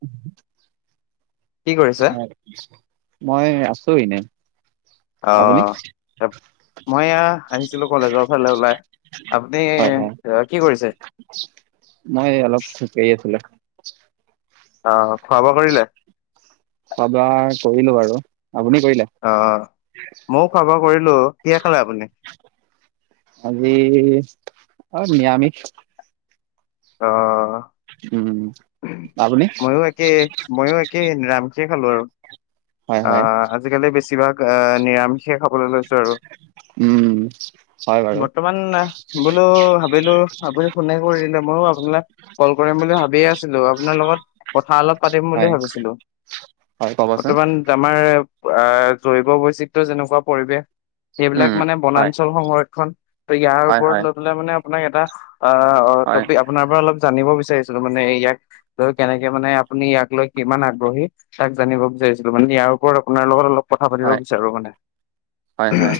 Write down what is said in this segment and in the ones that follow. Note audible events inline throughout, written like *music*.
*unintelligible* কি কৰিছে? হয় মই আ আছো এনে। আপুনি অ', মই এয়া আহিছিলো কলেজৰ ফালে ওলাই, আপুনি, হয় হয় কি কৰিছে? মই অলপ খোজকাঢ়ি আছিলো অ', খোৱা বোৱা কৰিলে? খোৱা বোৱাই কৰিলোঁ আৰু। অ', মইও খোৱা বোৱা কৰিলোঁ, কিহেদি খালে আপুনি? আজি, আহ নিৰমিষ। অ', উম আপুনি মইয়ো একে মইয়ো একে নিৰামিষে খালোঁ আৰু। হয় হয় অ', আজিকালি বেছিভাগ এহ নিৰা ষে খাবলৈ লৈছো আৰু, উম হয় বাৰু বৰ্তমান বোলো, ভাবিলো ভাবি ফোনে কৰি দিলোঁ মোৰো আপুনাক কল কৰিম বুলি ভাবিয়ে আছিলোঁ আপোনাৰ লগত, কথা অলপ পাতিম বুলি হয় ভাবিছিলোঁ। হয় ক'বচোন ৰ্তমান আমাৰ আহ জৈৱ বৈচিত্ৰ যেনেকুৱা পৰিৱেশ। উম সেইবিলাক মানে হয় বনাঞ্চল সংৰক্ষণ ত ইয়াৰ হয় ওপৰত হয় লৈ পেলে মানে আপোনাক এটা অ অ হয় ত আপোনাৰ পৰা অলপ জানিব বিচ বিচাৰিছিলো মানে ইয়াক লৈ কেনেকে মানে আপুনি ইয়াক লৈ কিমান আগ্ৰহী তাক জানিব বিচাৰিছিলো। মানে ইয়াৰ ওপৰত আপোনাৰ লগত অলপ কথা পাতিব হয় বিচাৰো মানে, হয় হয়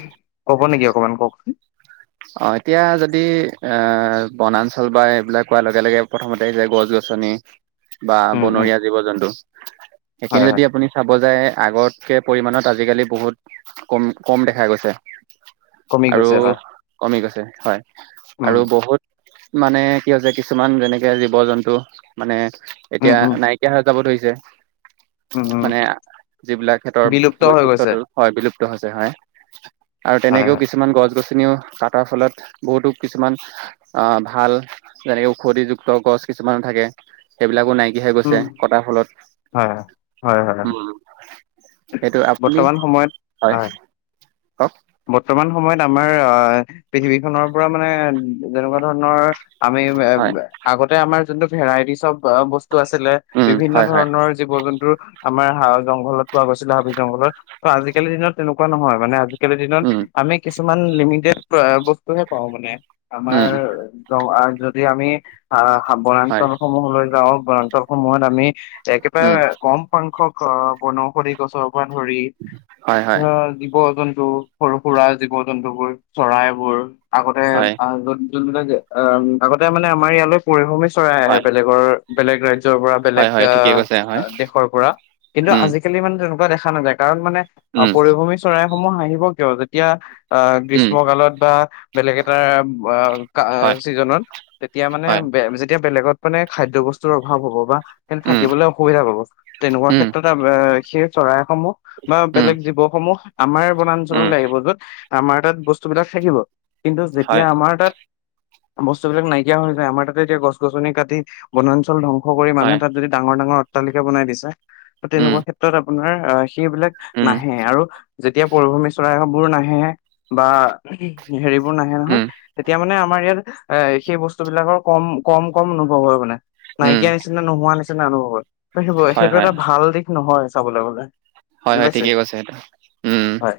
ক'ব নেকি অকমান কওকচোন অ এতিয়া যদি আহ বনাঞ্চল বা এইবিলাক কোৱাৰ লগে লগে প্ৰথমতে যে গছ গছনি বা উম উম বনৰীয়া জীৱ জন্তু সেইখিনি হয় যদি হয় আপুনি চাব যায়। আগতকে পৰিমাণত আজিকালি বহুত কম কম দেখা গৈছে। কমি আৰু গৈছে হয়। কমি গৈছে হয়। উম আৰু বহুত মানে কি হৈছে কিছুমান যেনেকে জীৱ জন্তু মানে উম এতিয়া উম নাইকিয়া হৈ যাব ধৰিছে। যে উম উম মানে যিবিলাক সিহঁতৰ বিলুপ্ত হৈ গৈছে বৈশিষ্ট্যটো হয় বিলুপ্ত সেইটো হৈছে হয়। আৰু হয় তেনেকেও হয় কিছুমান গছ-গছ নিও, কাটাৰ ফলত বহুতো কিছুমান অ' ভাল যেনেকে ঔষধিযুক্ত গছ কিছুমান থাকে, সেইবিলাকো নাই। হে গৈছে উম কটাৰ ফলত। হয় হয় হয় হয় হয় উম, সেইটো আপুনি বৰ্তমান সময়ত হয়। কওক বৰ্তমান সময়ত আমাৰ আহ, পৃথিৱীখনৰ পৰা মানে যেনেকুৱা ধৰণৰ, আমি হয় আগতে আমাৰ যোনটো ভেৰাইটিচ বস্তু, টো আছিলে উম বিভিন্ন হয় হয় ধৰণৰ জীৱ-জন্তুৰ, আমাৰ হা জংঘলত পোৱা গৈছিলে হাবি জংঘলত ত আজিকালি দিনত তেনেকুৱা নহয় মানে আজি আজি কালি দিনত উম আমি কিছ কিছুমান লিমিটেড বস্তুহে পাওঁ মানে। আমাৰ উম গা যদি আমি আ হয় বনাঞ্চল সমূহলৈ যাওক বনাঞ্চল সমূহত আমি উম একেবাৰে কম সংখ্যক অ' *unintelligible* *unintelligible* ধৰি হয় হয় অ' জীৱ জন্তু টো সৰু সুৰা জীৱ জন্তু বোৰ চৰাইবোৰ আগতে হয় অ' য'ত যোন বিলাক আগতে মানে আমাৰ ইয়ালৈ *unintelligible* চৰাই আহে হয় বেলেগৰ বেলেগ ৰাজ্যৰ পৰা হয় বেলেগ হয় ঠিকেই কৈছে হয় অ' দেশৰ পৰা কিন্তু উম আজিকালি মানে তেনেকুৱা তেনেকুৱা দেখা নাযায় কাৰণ মানে অ', পৰিভ্ৰমি চৰাই সমূহ আহিব কিয় যেতিয়া অ', গ্ৰীষ্মকালত বা বেলেগ এটাৰ আ-কা চিজনত তেতিয়া মানে বে-যেতিয়া বেলেগত মানে খাদ্য বস্তুৰ অভাৱ হ'ব বা থাকিবলে অসুবিধা পাব, তেনেকুৱা ক্ষেত্ৰত সেই চৰাই সমূহ বা বেলেগ জীৱসমূহ। আমাৰ বনাঞ্চললৈ আহিব য'ত আমাৰ তাত বস্তুবিলাক থাকিব। কিন্তু, যেতিয়া আমাৰ তাত বস্তুবিলাক নাইকিয়া হৈ যায় আমাৰ তাতে এতিয়া গছ গছনি কাটি বনাঞ্চল ধং কৰি মানুহে তাত যদি ডাঙৰ, ডাঙৰ অট্টালিকা বনাই দিছে। ত' তেনেকুৱা ক্ষেত্ৰত আ আপোনাৰ আ সেইবিলাক নাহে আৰু যেতিয়া পৰিভূমী চৰাইবোৰ নাহে বা হেৰি নাহে নহয় তেতিয়া মানে আমাৰ ইয়াত এ সেই বস্তু বিলাকৰ কম কম কম অনুভৱ হয় মানে। নাইকিয়া নিচিনা নোহোৱা নিচিনা *unintelligible* খিব সেইটো হয়, এটা ভাল দিশ নহয়। চাবলৈ গলে। হয় বুজি হয় পাইছে ঠিকেই কৈছে সেইটো। উম হয়।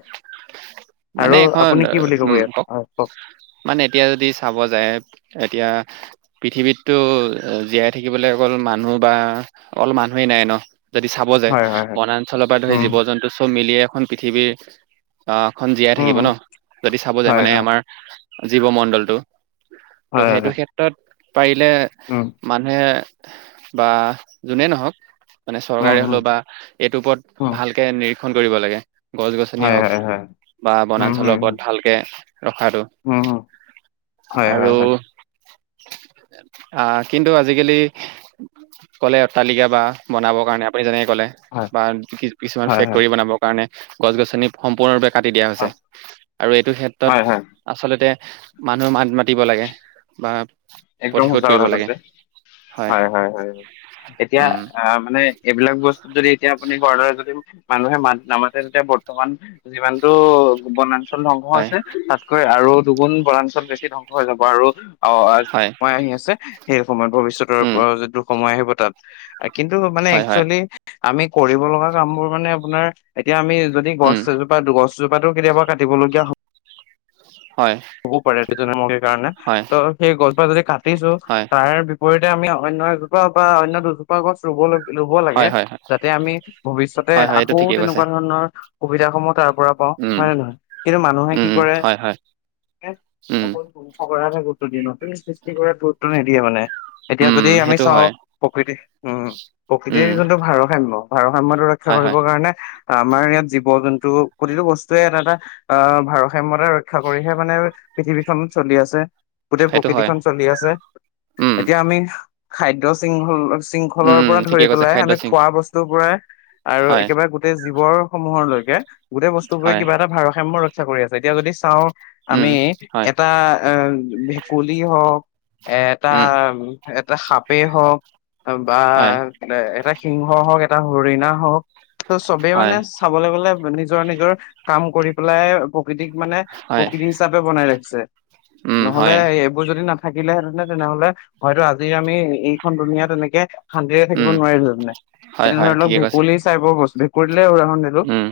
আৰু মানে এখন আপুনি কি বুলি ক'ব উম ইয়াত কওক হয় মানে এতিয়া যদি চাব যায় এতিয়া এতিয়া পৃথিৱীততো জীয়াই থাকিবলে অকল মানুহ বা অল মানুহেই নাই ন। যদি চাব যায় হয় হয় হয় বনাঞ্চলৰ উম জীৱ জন্তু চব মিলি এখন পৃথিৱীৰ অ' খন জীয়াই উম থাকিব উম ন যদি চাব যায় হয় মানে হয় আমাৰ। জীৱমণ্ডলটো। ত' হয় সেইটো হয় ক্ষেত্ৰত পাৰিলে উম মানুহে বা যোনেই নহওক মানে উম চৰকাৰে উম হ'লেও বা এইটোৰ ওপৰত উম ভালকে নি খন কৰিব লাগে। গছ গছনি হয় হওক হয় হয় বা উম বনাঞ্চলৰ হুম ওপৰত হুম ভালকে ৰখাটো উম, হুম হয় হয় আৰু হয় অ' কিন্তু আজিকালি কলে অট্টালিকা বা বনাবৰ কাৰণে আপুনি যেনেক ক'লে হয় বা কিছুমান হয় হয় ফেক্ৰী বনাব কাৰণে নে গছ গছনি সম্পূৰ্ণৰূপে কাটি দিয়া হৈছে হয় আৰু এইটো ক্ষেত্ৰত হয় হয় আচলতে মানুহ মাত মাতিব লাগে। বা একদম প্ৰতিশোধ সঁচা কৰিব কথা লাগে কৈছে হয় হয় হয় এতিয়া উম আহ মানে এইবিলাক বস্তুত যদি এতিয়া আপুনি ঘৰ্ডাৰ যদি মানুহে মাত নামাতে তেতিয়া বৰ্তমান যিমানটো বনা ল, ধ্বংস হয় হৈছে, তাতকৈ আৰু দুগুণ বনাঞ্চল বেছি ধ্বংস হৈ যাব, আৰু অ' হয় *unintelligible* আহি আছে সেই সময়ত ভৱিষ্যতৰ উম পৰা যিটো সময় আহি *unintelligible* কিন্তু মানে হয় হয় একচুৱেলি আমি কৰিব লগা কামবোৰ মানে আপোনাৰ এতিয়া আমি যদি উম গছ এজোপা দুগছ জোপাটো কেতিয়াবা কাটিবলগীয়া হয়। হয়। হ'ব পাৰে সটো যেনে *unintelligible* কাৰণে হয় ত' সেই গছজোপা যদি দিছো, হয় তাৰ বিপৰীত আমি অন্য এজোপা বা অন্য দুজোপা গছ ৰুবলৈ লব লাগে হয় হয় হয় যাতে আমি ভৱিষ্যতে হয় হয় আকৌ এইটো ঠিকেই কৈছে তেনেকুৱা ধৰণৰ সুবিধাসমূহ তাৰ পৰা পাওঁ হয় উম, নে নহয়? কিন্তু মানুহে উম, কি উম, কৰে হয়, হয়। উম, অ *unintelligible* *unintelligible* গুৰুত্ব দিয়ে নতুন সৃষ্টি কৰাত গুৰুত্ব নিদিয়ে মানে এতিয়া উম, যদি আমি সেইটো চাওঁ হয়। প্ৰকৃতি উম প্ৰকৃতিৰ উম, যোনটো ভাৰসাম্য, ভাৰসাম্যটো ৰক্ষা হয়, হয়, কৰিবৰ কাৰণে আমাৰ ইয়াত জীৱ জন্তু প্ৰতিটো বস্তুৱে এটা এটা অ' ভাৰসাম্যতা ৰক্ষা কৰিহে মানে পৃথিৱীখন চলি আছে। গোটেই সেইটো হয়। প্ৰকৃতিখন চলি আছে। উম, এতিয়া আমি খাদ্য শৃংখল উম, শৃংখলৰ উম, পৰা ঠিকে ধৰি কৈছে পেলাই খাদ্য আমি চিং খোৱা বস্তুৰ পৰাই, আৰু হয়, একেবাৰে গোটেই জীৱৰ সমূহলৈকে গোটেই বস্তুবোৰে হয়, কিবা এটা ভাৰসাম্য ৰখ ক্ষা কৰি আছে। এতিয়া যদি চাওঁ উম, আমি, হয়, এটা অ ভেকুলী হওক এটা উম, এটা সাপেই হওক অ বা হয়, এ সিংহ হওক, এটা হৰিণা হওক। ত' চবেই হয়, মানে চাবলৈ গ'লে নিজৰ নিজৰ কাম কৰি পেলাই। *unintelligible* প্ৰাকৃতিক মানে হয়, *unintelligible* হিচাপে বনাই ৰাখিছে। উম, ন'হলে হয়, এইবোৰ যদি নাথা থাকিলেহেতেনে, তেনেহলে হয়তো আজি আমি এইখন দুুনীয়াত এনেকে শান্তিৰে থাকিব উম, নোৱাৰিলো হেতেনে। হয়, এতিয়া হয়, ধৰি লওক ঠিকে কৈছে। ভেকুলী চাইপৰ বস্তু ভেকুলীলে উদাহৰণ দিল হল এটৌ উম,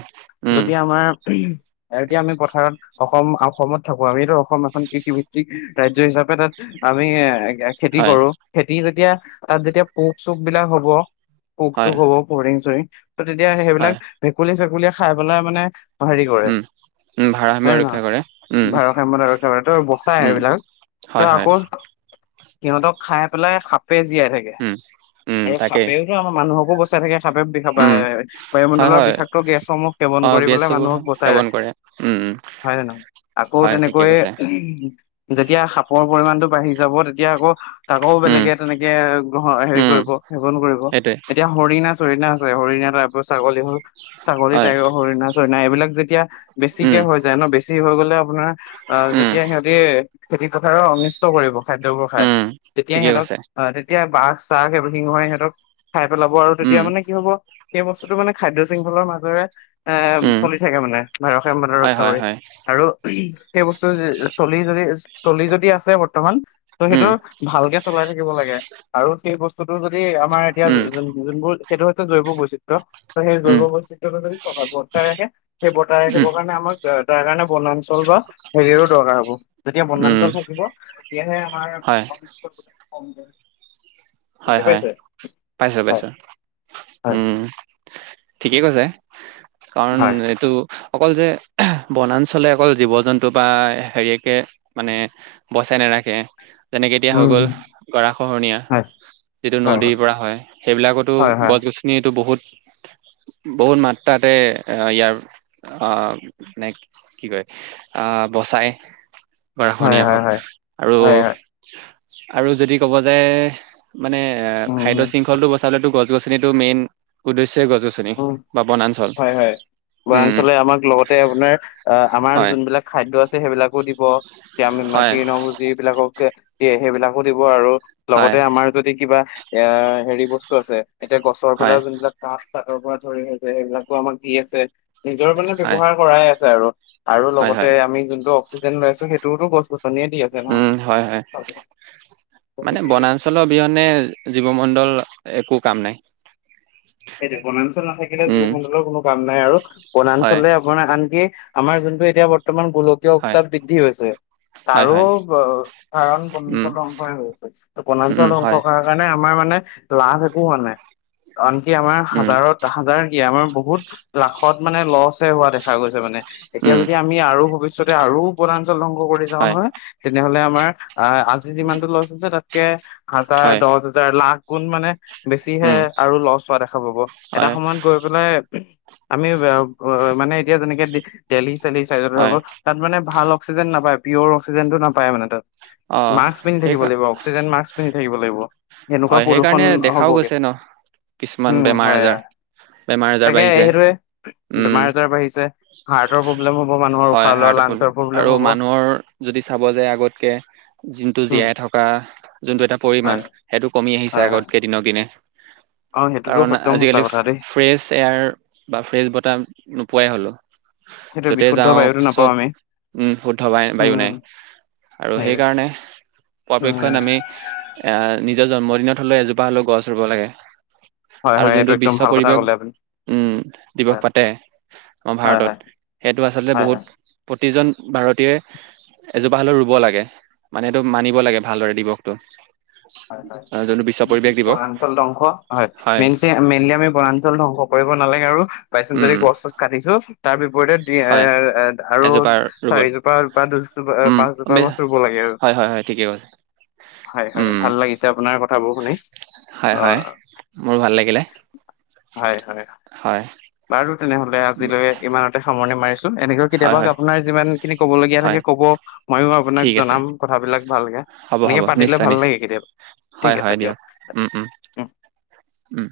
উম, যদি আমাৰ আ এতিয়া আমি পথাৰত অসম। *unintelligible* অসমত থাকো, আমিতো অসম এখন কৃষিভিত্তিক ৰাজ্য হিচাপে তাত আমি এ খেতি হয়, কৰো। খেতি যেতিয়া তাত যেতিয়া পোক-চোক বিলাক হ'ব। হয়, পোক-চোক হ'ব, ফৰিং-চৰিং। তেতিয়া সেইবিলাক হয়, ভেকুলী-চেক *unintelligible* লিয়ে খাই পেলাই মানে হেৰি কৰে উম। উম, হয় ভাৰসাম্য নে নহয় ৰক্ষা কৰে। উম, ভাৰসাম্যতা ৰক্ষা কৰে, টো বচাই উম, সেইবিলাক। তো হয়, হয়, আকৌ সিহঁতক খাই পেলাই। *unintelligible* *unintelligible* জীয়াই থাকে উম, উম, আৰু তাকেই। সাপেওতো আমাৰ মানুহক *unintelligible* থাকে। সাপে বি উম, হয়, বায়ুমণ্ডলৰ হয়, বিষাক্ত গেছসমূহ সেৱন অ', কৰি পেলাই গেছো মানুহক বচাই সেৱন ৰাখে। কৰে। উম, উম, হয় নে নহয়? আকৌ হয়, ঠিকে তেনেকৈ কৈছে। যেতিয়া সাপৰ পৰিমাণটো বাঢ়ি যাব তেতিয়া আকৌ তাকো উম, বেলেগে তেনেকে গ্ৰহ হেৰি উম, কৰিব সেৱন কৰিব। সেইটোৱে এতিয়া হৰিনা যে হৰিণা আছে, হৰিণ এটা ছাগলী হ'ল, ছাগলী হয়, টাইপ হৰিণা-চৰিণা এইবিলাক যেতিয়া বেছিকে উম, হৈ যায় ন, বেছি হৈ গ'লে--অ *unintelligible* অ', উম। যেতিয়া সিহঁতি খেতি-পথাৰৰ অনিষ্ট কৰিব। খাদ্যবোৰ খাই, উম, তেতিয়া ঠিকে সিহঁতক কৈছে। অ তেতিয়া বাঘ *unintelligible* সিহঁতক খাই পেলাব আৰু তেতিয়া উম, মানে কি হব সেই বস্তুতটো মানে খাদ্য শৃংহলৰ মাজেৰে এ উম, চলি থাকে মানে *unintelligible* হয়, ৰক্ষ্যা হয়, কৰি হয়। আৰু সেই বস্তু চলি যদি চলি যদি আছে বৰ্তমান তো উম, সেইটো ভালকে চলাই থাকিব লাগে আৰু সেই বস্তুটো যদি আমাৰ এতিয়া উম, যোনবোৰ সেইটো হৈছে জৈৱ বৈচিত্ৰ্য। সেই উম, জৈৱ বৈচিত্ৰ্যটো যদি বৰ্তাই ৰাখে সেই বৰ্তাই উম, ৰাখিবৰ কাৰণে আমাক তা তাৰ কাৰণে বনঞ্ছ *unintelligible* বা হেৰিৰো দৰকাৰ হব। যেতিয়া উম, বনাঞ্চল থাকিব তেতিয়াহে আমাৰ হয়, সম্পদ সমূহ হয় হয়, পাইছো হয় পাইছো, হয় উম। ঠিকেই কৈছে। কাৰণ হয় এইটো অকল যে বনাঞ্চলে অকল জীৱ জন্তু বা হেৰিয়াকে মানে বচাই নাৰাখে। তেনেকে এতিয়া হৈ উম গ'ল, গৰা খহনীয়া। হয় যিটো নদীৰ পৰা হয়। সেইবিলাকতো হয় হয় গছ গছনিত বহুত বহুত মাত্ৰাতে ইয়াৰ মানে কি কয় বচাই হয় গৰাখহনীয়া হয় হওঁক আৰু হয় হয় হয় আৰু যদি ক'ব যায় মানে খাদ্য উম শৃংখলতটো বচাবলেতো গছ গছনিটো মেইন উদ্দেশ্য উম, হয়, হয়। উম বনাঞ্চলে আমাক লগতে আপোনাৰ আমাৰ হয় যোনবিলাক খাদ্য আছে সেইবিলাক ক'ত দিব যে হয় মাটি নবুজি এইবিলাককে দিয়ে সেইবিলাকো দিব আৰু লগতে হয় আমাৰ যদি কিবা এয়া হেৰি বস্তু আছে এতিয়া গছৰ পৰা হয় যোনবিলাক কাঠ কাঠৰ পৰা খৰি হৈছে সেইবিলাকো আমাক দি আছে। নিজৰ মানে হয় ব্যৱহাৰ কৰাই আছে আৰু। আৰু হয় লগতে হয় আমি যোনটো অক্সিজেন লৈ আছো সেইটোতো গছ-গছনি উম, হয়, হয়। মানে গতিকে বনাঞ্চলৰ অবিহনে জীৱমণ্ডল একো কাম নাই। সেইটো বনাঞ্চল নাথাকিলে জীৱ উম মণ্ডলৰ কোনো কাম নাই আৰু। হয় বনাঞ্চলে আপোনাক আনকি আমাৰ জোনটো এতিয়া বৰ্তমান গোলকীয় হয় উত্তাপ বৃদ্ধি হৈছে, হয় তাৰো হয় ক কাৰণ উম বনাঞ্চল ধ্বংস হৈ গৈছে। ত' বনাঞ্চল উম ধ্বংস হয় কৰাৰ কাৰণে আমাৰ মানে লাভ একো হোৱা নাই, কাৰণ কি আমাৰ উম হাজাৰত হাজাৰ কি, আমাৰ বহুত লাখত মানে লচহে হোৱা দেখা গৈছে মানে। এতিয়া উম যদি আমি আৰু ভৱিষ্যতে আৰু বনাঞ্চল ধ্বংস কৰি যাওঁ হয় নহয়, তেনেহলে আম মাৰ আহ আজি যিমানতো লছ আছে তাতকে হাজাৰ হয় দহ হাজাৰ লাখ কোন মানে বেছিহে উম আৰু লষ্ট হোৱা দেখা পাব। এটা হয় সময়ত গৈ পেলাই আমি মানে এতিয়া যেনেকে দিল্লী চ চাইডত হয় ধৰক, তাত মানে ভাল অক্সিজেন নাপায়। পিউৰ অক্সিজেন নাপায় মানে তাত। অ মাস্ক পিন্ধি সেই থাকিব লাগিব, অক্সিজেন মাস্ক পিন্ধি থাকিব লাগিব। সেনেকুৱা হয়। প্ৰদূষণ সেইকাৰণে দেখাওঁ হ'বগে গৈছে ন। কিছুমান উম বেমাৰ হয় আজাৰ বেমাৰ আজাৰ তাকে এ বাঢ়িছে ইেইটোৱে উম বেমাৰ আজাৰ বাঢ়িছে। হাৰ্টৰ প্ৰব্লেম হ'ব মানুহৰ হয় উশাহ লোৱা হাৰ্টৰ লাঞ্চৰ প্ৰব্লেম, আৰু হ'ব মানুহৰ যদি চাব যে আগতকে যোনটো উম জীয়াই থকা যোনটো এটা হয় পৰিমামান, সেইটো কমি আহিছে হয় হয় আগতকে দিনক দিনে। অ সেইটোতো কাৰণ একদম সঁচা আজিকালি কথা দেই ফ্ৰেছ এয়াৰ বা ফ্ৰেছ বতাহ নোপোৱাই হ'লো। সেইটো যতে বিশুদ্ধ যাওঁ বায়ুতো নাপাওঁ চব আমি উম বিশুদ্ধ বায় বায়ু নাই, উম আৰু সেইটোৱে সেইকাৰণে উম পৰাপক্ষত আমি এ নি নিজৰ জন্মদিনত হ'লে এজোপা হ'লেও গছ ৰুব লাগে। হয় আৰু হয় এইটো যোনটো একদম বিশ্ব ভাল কথা পৰিৱেশ ক'লে আপুনি উম, দিৱস হয় পাতে। অ', হয় হয় ভাৰতত সেইটো আচলতে হয় হয় বহুত প্ৰতিজন ভাৰতীয় এজোপা হ'লেও ৰুব লাগে, মানে এইটো মানিব লাগে ভালদৰে দিৱসটো। হয়, হয়, আহ যোনটো বিশ্ব পৰিৱেশ দিৱস বনাঞ্চল ধ্বংস হয়, মেই-মেইনলি আমি বনাঞ্চল ধ্বংস কৰি কৰিব নালাগে আৰু বাই চাঞ্চ যদি উম গছ, চচ কাটিছোঁ *unintelligible* *unintelligible* এ, হয় এ, আৰু এজোপা ৰুবল চাৰিজোপা বা উম দুজো-পাঁচজোপা গছ বে- ৰু'ব লাগে আৰু। হয় হয় হয় ঠিকে কৈছে হয়, হয়। উম ভাল লাগিছে আপোনাৰ কথাবোৰ শুনি। হয় হয় অ'' মোৰ ভাল লাগিলে হয়, হয় হয় বাৰু তেনেহ'লে আজিলৈ ইমানতে সামৰণি মাৰ। এনেকৈ হয় কেতিয়াবা হয় আপোনাৰ যিমান খিনি কব লগীয়া থাকে হয় ক'ব, মইও আপোনাক ঠিক আছে জনাম কথাবিলাক ভালকে, হ'ব হ'ব এনেকে পাতিলে নিশ্চয় ভাল নিশ্চয় লাগে। কেতিয়াবা, ঠিক হয়, আছে হয় দিয়ক উম, উম, উম।